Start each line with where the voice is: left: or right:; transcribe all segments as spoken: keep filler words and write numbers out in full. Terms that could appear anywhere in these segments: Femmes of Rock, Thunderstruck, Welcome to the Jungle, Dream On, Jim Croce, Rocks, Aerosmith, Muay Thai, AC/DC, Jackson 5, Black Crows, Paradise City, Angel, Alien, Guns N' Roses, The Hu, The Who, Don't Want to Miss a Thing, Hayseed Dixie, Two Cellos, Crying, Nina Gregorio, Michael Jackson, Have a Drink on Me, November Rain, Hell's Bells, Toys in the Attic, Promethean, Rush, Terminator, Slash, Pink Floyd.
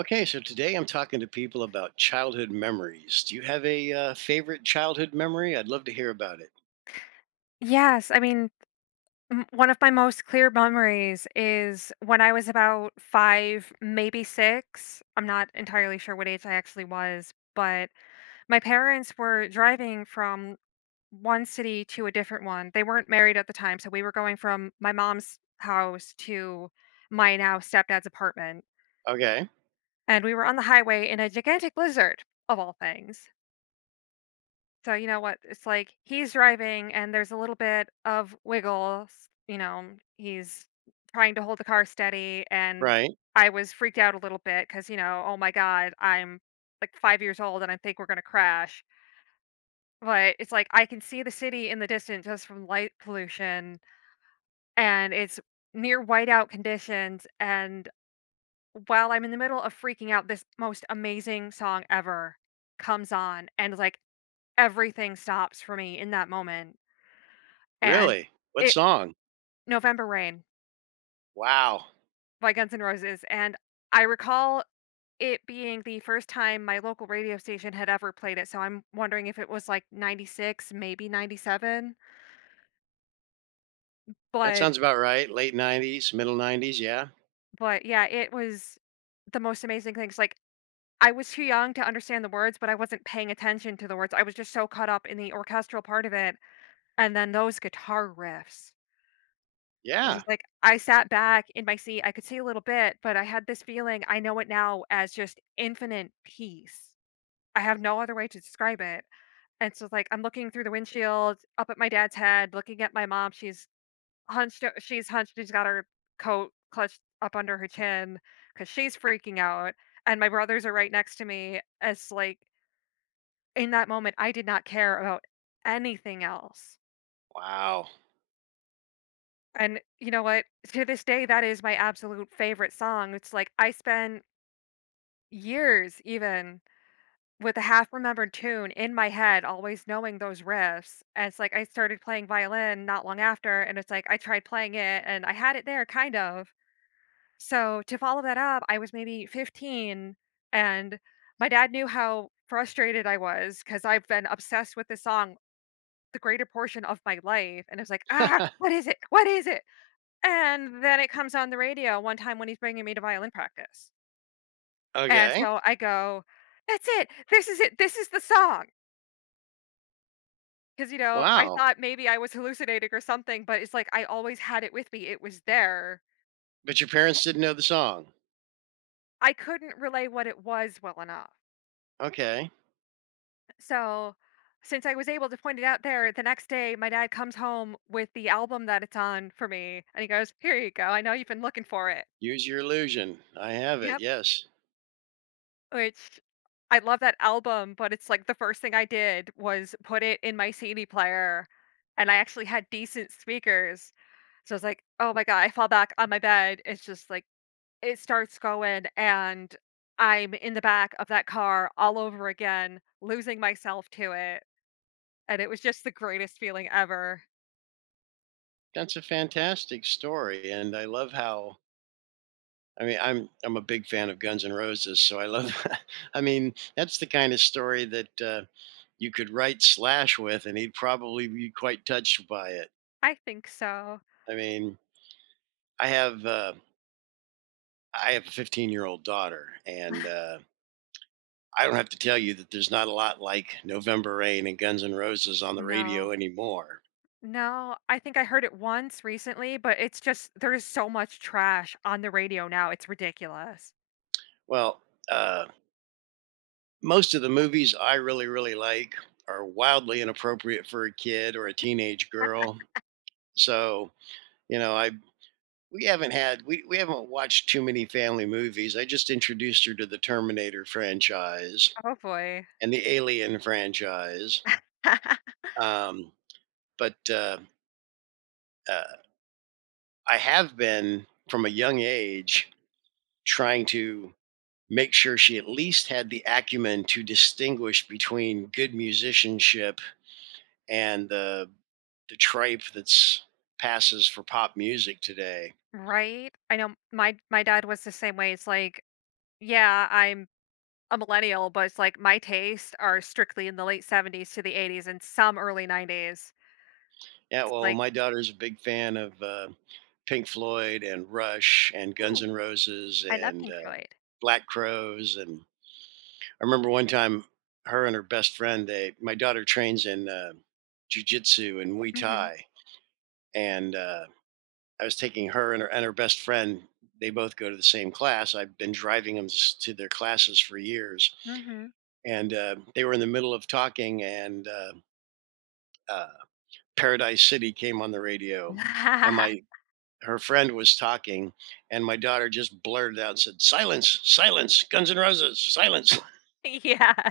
right: Okay, so today I'm talking to people about childhood memories. Do you have a uh, favorite childhood memory? I'd love to hear about it.
left: Yes, I mean, m one of my most clear memories is when I was about five, maybe six, I'm not entirely sure what age I actually was, but my parents were driving from one city to a different one. They weren't married at the time, so we were going from my mom's house to my now stepdad's apartment,
right: Okay,
left: and we were on the highway in a gigantic blizzard, of all things. So you know what? It's like he's driving and there's a little bit of wiggle, s- you know, he's trying to hold the car steady. And
right: right.
left: I was freaked out a little bit cuz you know, oh my god, I'm like five years old and I think we're going to crash. But it's like I can see the city in the distance just from light pollution, and it's near whiteout conditions. And while I'm in the middle of freaking out, this most amazing song ever comes on, and like everything stops for me in that moment. And
right: Really? What
left: it
right: song?
left: November Rain
right: Wow.
left: by Guns N' Roses. And I recall it being the first time my local radio station had ever played it, so I'm wondering if it was, like, ninety-six, maybe ninety-seven,
right: That
left: but
right: sounds about right. Late nineties, middle nineties. Yeah.
left: but, yeah, it was the most amazing things, like, I was too young to understand the words, but I wasn't paying attention to the words. I was just so caught up in the orchestral part of it, and then those guitar riffs. This
right: Yeah.
left: is like, I sat back in my seat, I could see a little bit, but I had this feeling. I know it now as just infinite peace. I have no other way to describe it. And so like I'm looking through the windshield, up at my dad's head, looking at my mom. She's hunched o- she's hunched, she's got her coat clutched up under her chin because she's freaking out. And my brothers are right next to me. As like in that moment I did not care about anything else.
right: Wow.
left: And you know what? To this day, that is my absolute favorite song. It's like I spend years even with a half remembered tune in my head, always knowing those riffs. And it's like I started playing violin not long after, and it's like I tried playing it and I had it there kind of. So to follow that up, I was maybe fifteen, and my dad knew how frustrated I was because I've been obsessed with this song the greater portion of my life. And it's like, ah, what is it? What is it? And then it comes on the radio one time when he's bringing me to violin practice. And
right: Okay.
left: so I go, "That's it. This is it. This is the song." Because you know, I
right: Wow.
left: thought maybe I was hallucinating or something, but it's like I always had it with me. It was there.
right: But your parents didn't know the song.
left: I couldn't relay what it was well enough.
right: Okay.
left: So, since I was able to point it out there, the next day, my dad comes home with the album that it's on for me, and he goes, "Here you go. I know you've been looking for it."
right: Use your illusion. I have
left: You
right: it. Yes.
left: Which I love that album, but it's, like, the first thing I did was put it in my C D player, and I actually had decent speakers. So, I was like, "Oh my god," I fall back on my bed, it's just, like, it starts going, and I'm in the back of that car all over again, losing myself to it, and it was just the greatest feeling ever.
right: That's a fantastic story. And I love how I mean, I'm I'm a big fan of Guns N' Roses, so I love. I mean, that's the kind of story that uh, you could write Slash with, and he'd probably be quite touched by it.
left: I think so.
right: I mean, I have uh, I have a fifteen year old daughter, and uh, I don't have to tell you that there's not a lot like November Rain and Guns N' Roses on the
left: No.
right: radio anymore.
left: No, I think I heard it once recently, but it's just there's so much trash on the radio now, it's ridiculous.
right: Well, uh, most of the movies I really really like are wildly inappropriate for a kid or a teenage girl. So you know, I We haven't had we we haven't watched too many family movies. I just introduced her to the Terminator franchise
left: Oh boy.
right: and the Alien franchise. Um, but uh, uh, I have been from a young age trying to make sure she at least had the acumen to distinguish between good musicianship and the the tripe that's passes for pop music today.
left: Right? I know my my dad was the same way. It's like, yeah, I'm a millennial, but it's like my tastes are strictly in the late seventies to the eighties and some early nineties.
right: Yeah,
left: It's
right: well,
left: like,
right: my daughter's a big fan of uh, Pink Floyd and Rush and Guns
left: ooh,
right: N' Roses
left: I love
right: and
left: Pink
right: uh,
left: Floyd.
right: Black Crows. And I remember one time, her and her best friend, they my daughter trains in uh, jujitsu and Muay
left: Mhm.
right: Thai, and uh, I was taking her and her and her best friend. They both go to the same class. I've been driving them s- to their classes for years,
left: Mhm.
right: and uh, they were in the middle of talking, and uh, uh, Paradise City came on the radio, and my her friend was talking, and my daughter just blurted out and said, "Silence, silence, Guns N' Roses, silence."
left: Yeah.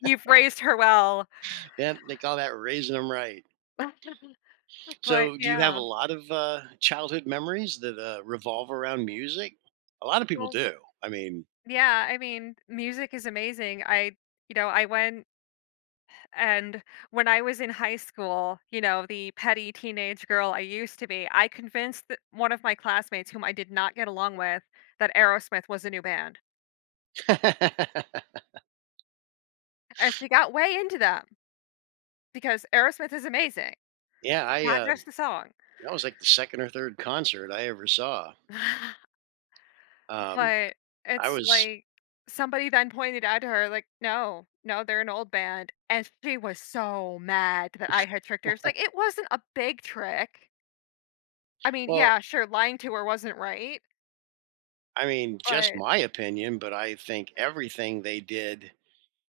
left: You've raised her well.
right: Yeah, they call that raising them right.
left: But
right: So, do you have a
left: yeah.
right: lot of uh, childhood memories that uh, revolve around music? A lot of people
left: Well,
right: do. I mean,
left: yeah, I mean, music is amazing. I you know, I went. And when I was in high school, you know, the petty teenage girl I used to be, I convinced th- one of my classmates, whom I did not get along with, that Aerosmith was a new band. And she got way into them because Aerosmith is amazing,
right: yeah, I
left: not
right: uh,
left: just the song.
right: that was like the second or third concert I ever saw. Um,
left: But
right: I
left: it's
right: was
left: like somebody then pointed out to her, like, no, no, they're an old band. And she was so mad that I had tricked her. It's like, it wasn't a big trick. I mean,
right: well,
left: yeah, sure, lying to her wasn't right,
right: I mean, just
left: but
right: my opinion, but I think everything they did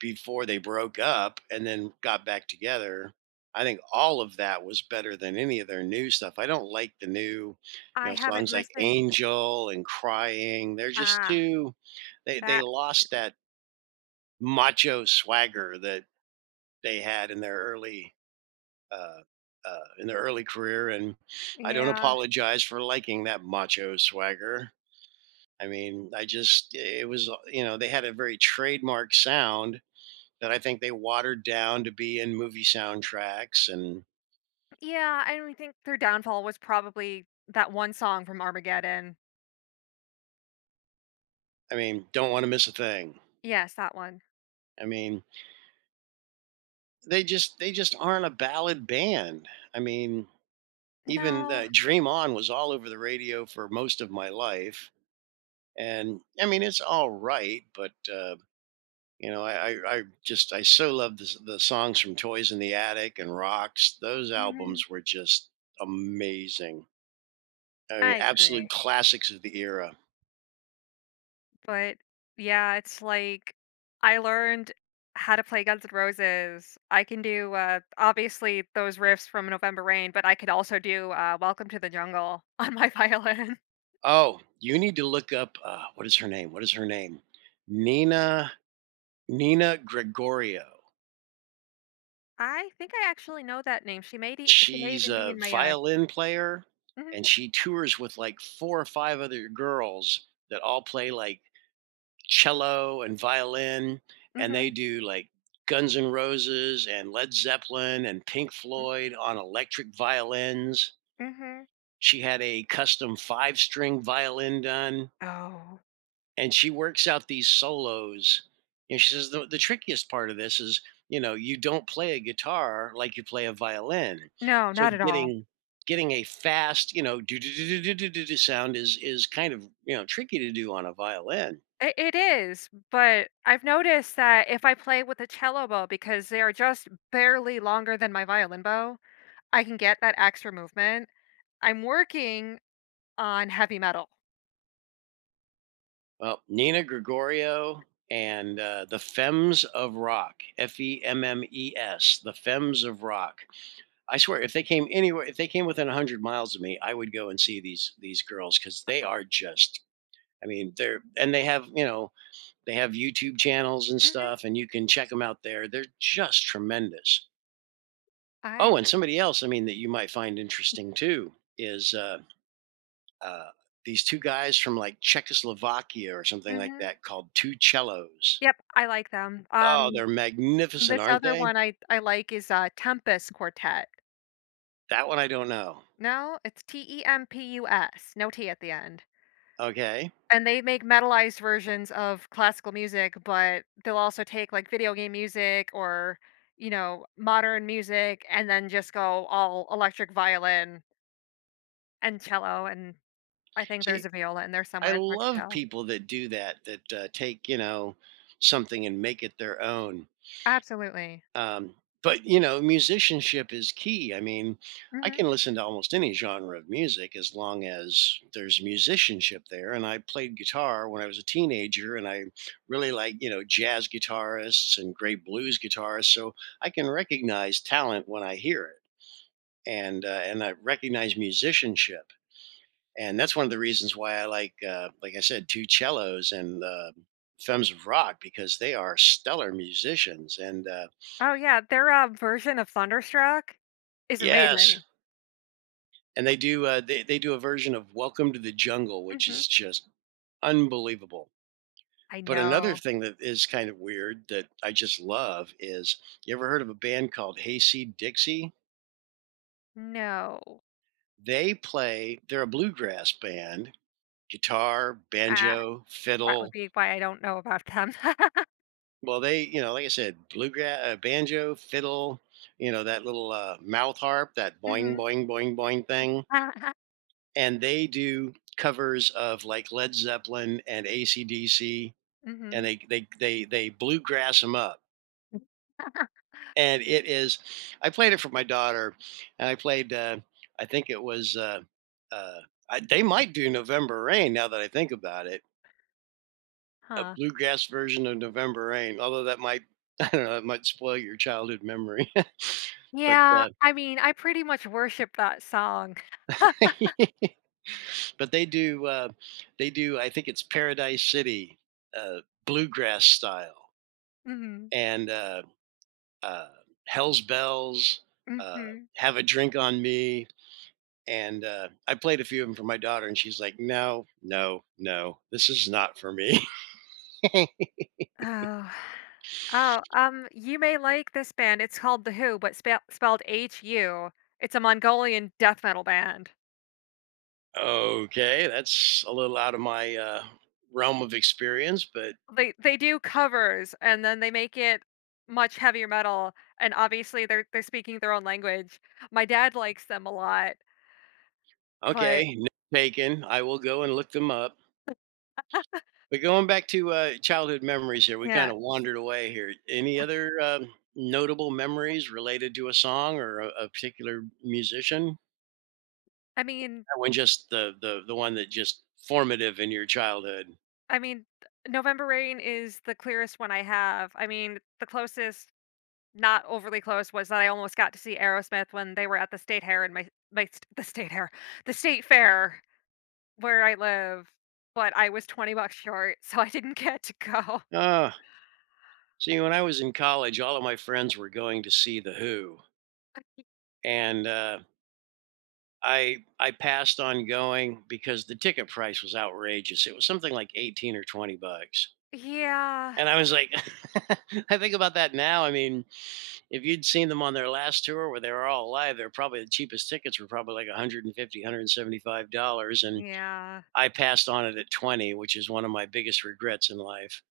right: before they broke up and then got back together. I think all of that was better than any of their new stuff. I don't like the new, you
left: I
right: know,
left: haven't
right: songs like
left: listened.
right: Angel and Crying. They're just
left: Ah,
right: too they they
left: that.
right: lost that macho swagger that they had in their early uh uh, in their early career, and I don't
left: Yeah.
right: apologize for liking that macho swagger. I mean, I just, it was, you know, they had a very trademark sound that I think they watered down to be in movie soundtracks. And
left: Yeah, I don't think their downfall was probably that one song from Armageddon.
right: I mean, don't want to miss a thing.
left: Yes, that one.
right: I mean, they just they just aren't a ballad band. I mean, even
left: No,
right: uh, Dream On was all over the radio for most of my life, and I mean, it's all right, but uh, you know, I, I I just I so love the the songs from Toys in the Attic and Rocks. Those
left: mhm,
right: albums were just amazing. I mean,
left: I
right: absolute
left: agree.
right: classics of the era.
left: But, yeah, it's like, I learned how to play Guns N' Roses. I can do, uh, obviously those riffs from November Rain, but I could also do, uh, Welcome to the Jungle on my violin.
right: Oh, you need to look up, uh, what is her name? What is her name? Nina Nina Gregorio.
left: I think I actually know that name. She may be she may
right: She's
left: even be
right: a
left: in my, uh
right: violin player,
left: mhm,
right: and she tours with, like, four or five other girls that all play, like, cello and violin, and
left: mhm,
right: they do, like, Guns N' Roses and Led Zeppelin and Pink
left: mm,
right: Floyd on electric violins.
left: mhm.
right: She had a custom five-string violin done.
left: Oh,
right: And she works out these solos. And she says the, the trickiest part of this is, you know, you don't play a guitar like you play a violin.
left: no,
right: So
left: not at all.
right: getting getting a fast, you know, do do do do do do do sound is is kind of you know tricky to do on a violin.
left: I it is, but I've noticed that if I play with a cello bow because they are just barely longer than my violin bow, I can get that extra movement. I'm working on heavy metal.
right: Well, Nina Gregorio and uh, the Femmes of Rock, F E M M E S, the Femmes of Rock. I swear, if they came anywhere, if they came within a hundred miles of me, I would go and see these these girls because they are just I mean, they're and they have, you know, they have YouTube channels and
left: Mhm.
right: stuff, and you can check them out there. They're just tremendous.
left: I
right: Oh, and somebody else, I mean, that you might find interesting too is uh, uh, these two guys from like Czechoslovakia or something like
left: mhm.
right: that called Two Cellos.
left: Yep, I like them.
right: Oh,
left: Um,
right: they're magnificent,
left: this
right: aren't
left: other
right: they?
left: one I I like is, uh, Tempest Quartet.
right: That one I don't know.
left: No, it's T E M P U S, no T at the end.
right: Okay.
left: And they make metalized versions of classical music, but they'll also take like video game music or, you know, modern music and then just go all electric violin and cello. And I think there's
right: See,
left: a viola in there
right: I
left: somewhere. It's hard to
right: love
left: tell.
right: people that do that, that uh, take, you know, something and make it their own.
left: Absolutely.
right: Um, but you know, musicianship is key. I mean, I
left: Hmm.
right: can listen to almost any genre of music as long as there's musicianship there. And I played guitar when I was a teenager, and I really like you know jazz guitarists and great blues guitarists. So I can recognize talent when I hear it, and uh, and I recognize musicianship. And that's one of the reasons why I like, uh, like I said, two cellos and uh, Femmes of Rock because they are stellar musicians. And uh,
left: Oh, yeah. Their uh, version of Thunderstruck is
right: yes,
left: amazing.
right: and they do uh, they they do a version of Welcome to the Jungle, which
left: Hmm.
right: is just unbelievable.
left: I
right: But another
left: know.
right: thing that is kind of weird that I just love is you ever heard of a band called Hayseed Dixie?
left: No.
right: They play they're a bluegrass band, guitar,
left: Ah,
right: banjo,
left: that would
right: fiddle.
left: be why I don't know about them.
right: Well, they you know like I said, bluegrass, uh, banjo, fiddle. You know that little uh, mouth harp, that boing
left: Hmm.
right: boing boing boing thing, and they do covers of like Led Zeppelin and A C D C and
left: Hmm.
right: they they they they bluegrass them up. And it is, I played it for my daughter, and I played. Uh, I think it was. Uh, uh, I, they might do November Rain now that I think about it. A
left: Huh.
right: bluegrass version of November Rain, although that might I don't know, it might spoil your childhood memory. but
left: Yeah,
right: uh,
left: I mean, I pretty much worship that song.
right: but they do uh, they do. I think it's Paradise City uh, bluegrass style,
left: Mhm,
right: and uh, uh, Hell's Bells, uh,
left: mhm.
right: Have a Drink on Me. And uh, I played a few of them for my daughter, and she's like, no, no, no, this is not for me.
left: Oh. Oh, um, you may like this band, it's called The Who, but spell spelled H-U. It's a Mongolian death metal band.
right: Okay, that's a little out of my uh, realm of experience, but
left: They they do covers, and then they make it much heavier metal, and obviously they're they're speaking their own language. My dad likes them a lot, but
right: okay, no taken. I will go and look them up. But going back to uh, childhood memories here, we
left: yeah.
right: kind of wandered away here. Any other um notable memories related to a song or a, a particular musician?
left: I mean
right: When just the the the one that just formative in your childhood?
left: I mean, November Rain is the clearest one I have. I mean, the closest not overly close was that I almost got to see Aerosmith when they were at the state hair in my my st- the state hair, the state fair where I live, but I was twenty bucks short, so I didn't get to go.
right: Ah, see, when I was in college, all of my friends were going to see the Who, and uh, I I passed on going because the ticket price was outrageous. It was something like eighteen or twenty bucks,
left: Yeah.
right: and I was like, I think about that now. I mean, if you'd seen them on their last tour where they were all alive, they're probably the cheapest tickets were probably like one hundred and fifty, one hundred and seventy five dollars, and
left: Yeah.
right: I passed on it at twenty, which is one of my biggest regrets in life.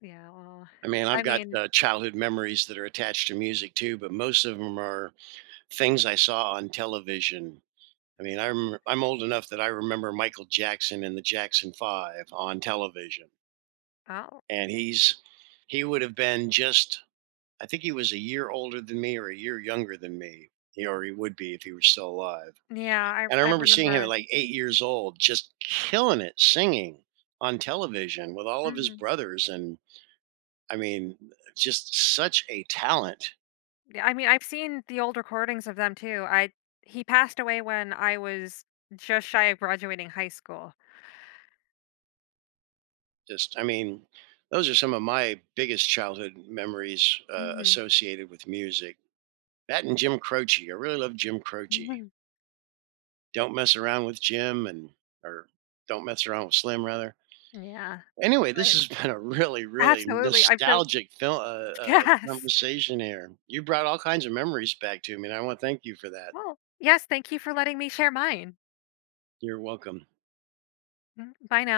left: Yeah. Well,
right: I mean,
left: I
right: I've got,
left: mean,
right: uh, childhood memories that are attached to music too, but most of them are things I saw on television. I mean, I am I'm old enough that I remember Michael Jackson and the Jackson five on television,
left: oh.
right: and he's he would have been just I think he was a year older than me or a year younger than me, he or he would be if he were still alive,
left: Yeah, I
right: and I
left: I
right: remember seeing him at,
left: remember.
right: like, eight years old just killing it singing on television with all of his
left: Mhm.
right: brothers, and, I mean, just such a talent.
left: Yeah, I mean, I've seen the old recordings of them too. I he passed away when I was just shy of graduating high school.
right: Just, I mean, those are some of my biggest childhood memories uh,
left: Mhm.
right: associated with music. That and Jim Croce. I really love Jim Croce.
left: Mhm.
right: Don't mess around with Jim and or don't mess around with Slim rather.
left: Yeah.
right: Anyway, this
left: But
right: has been a really, really
left: absolutely. I'm so
right: nostalgic film uh, uh,
left: yes.
right: conversation here. You brought all kinds of memories back to me, and I want to thank you for that.
left: Well, yes, thank you for letting me share mine.
right: You're welcome.
left: Mhm. Bye now.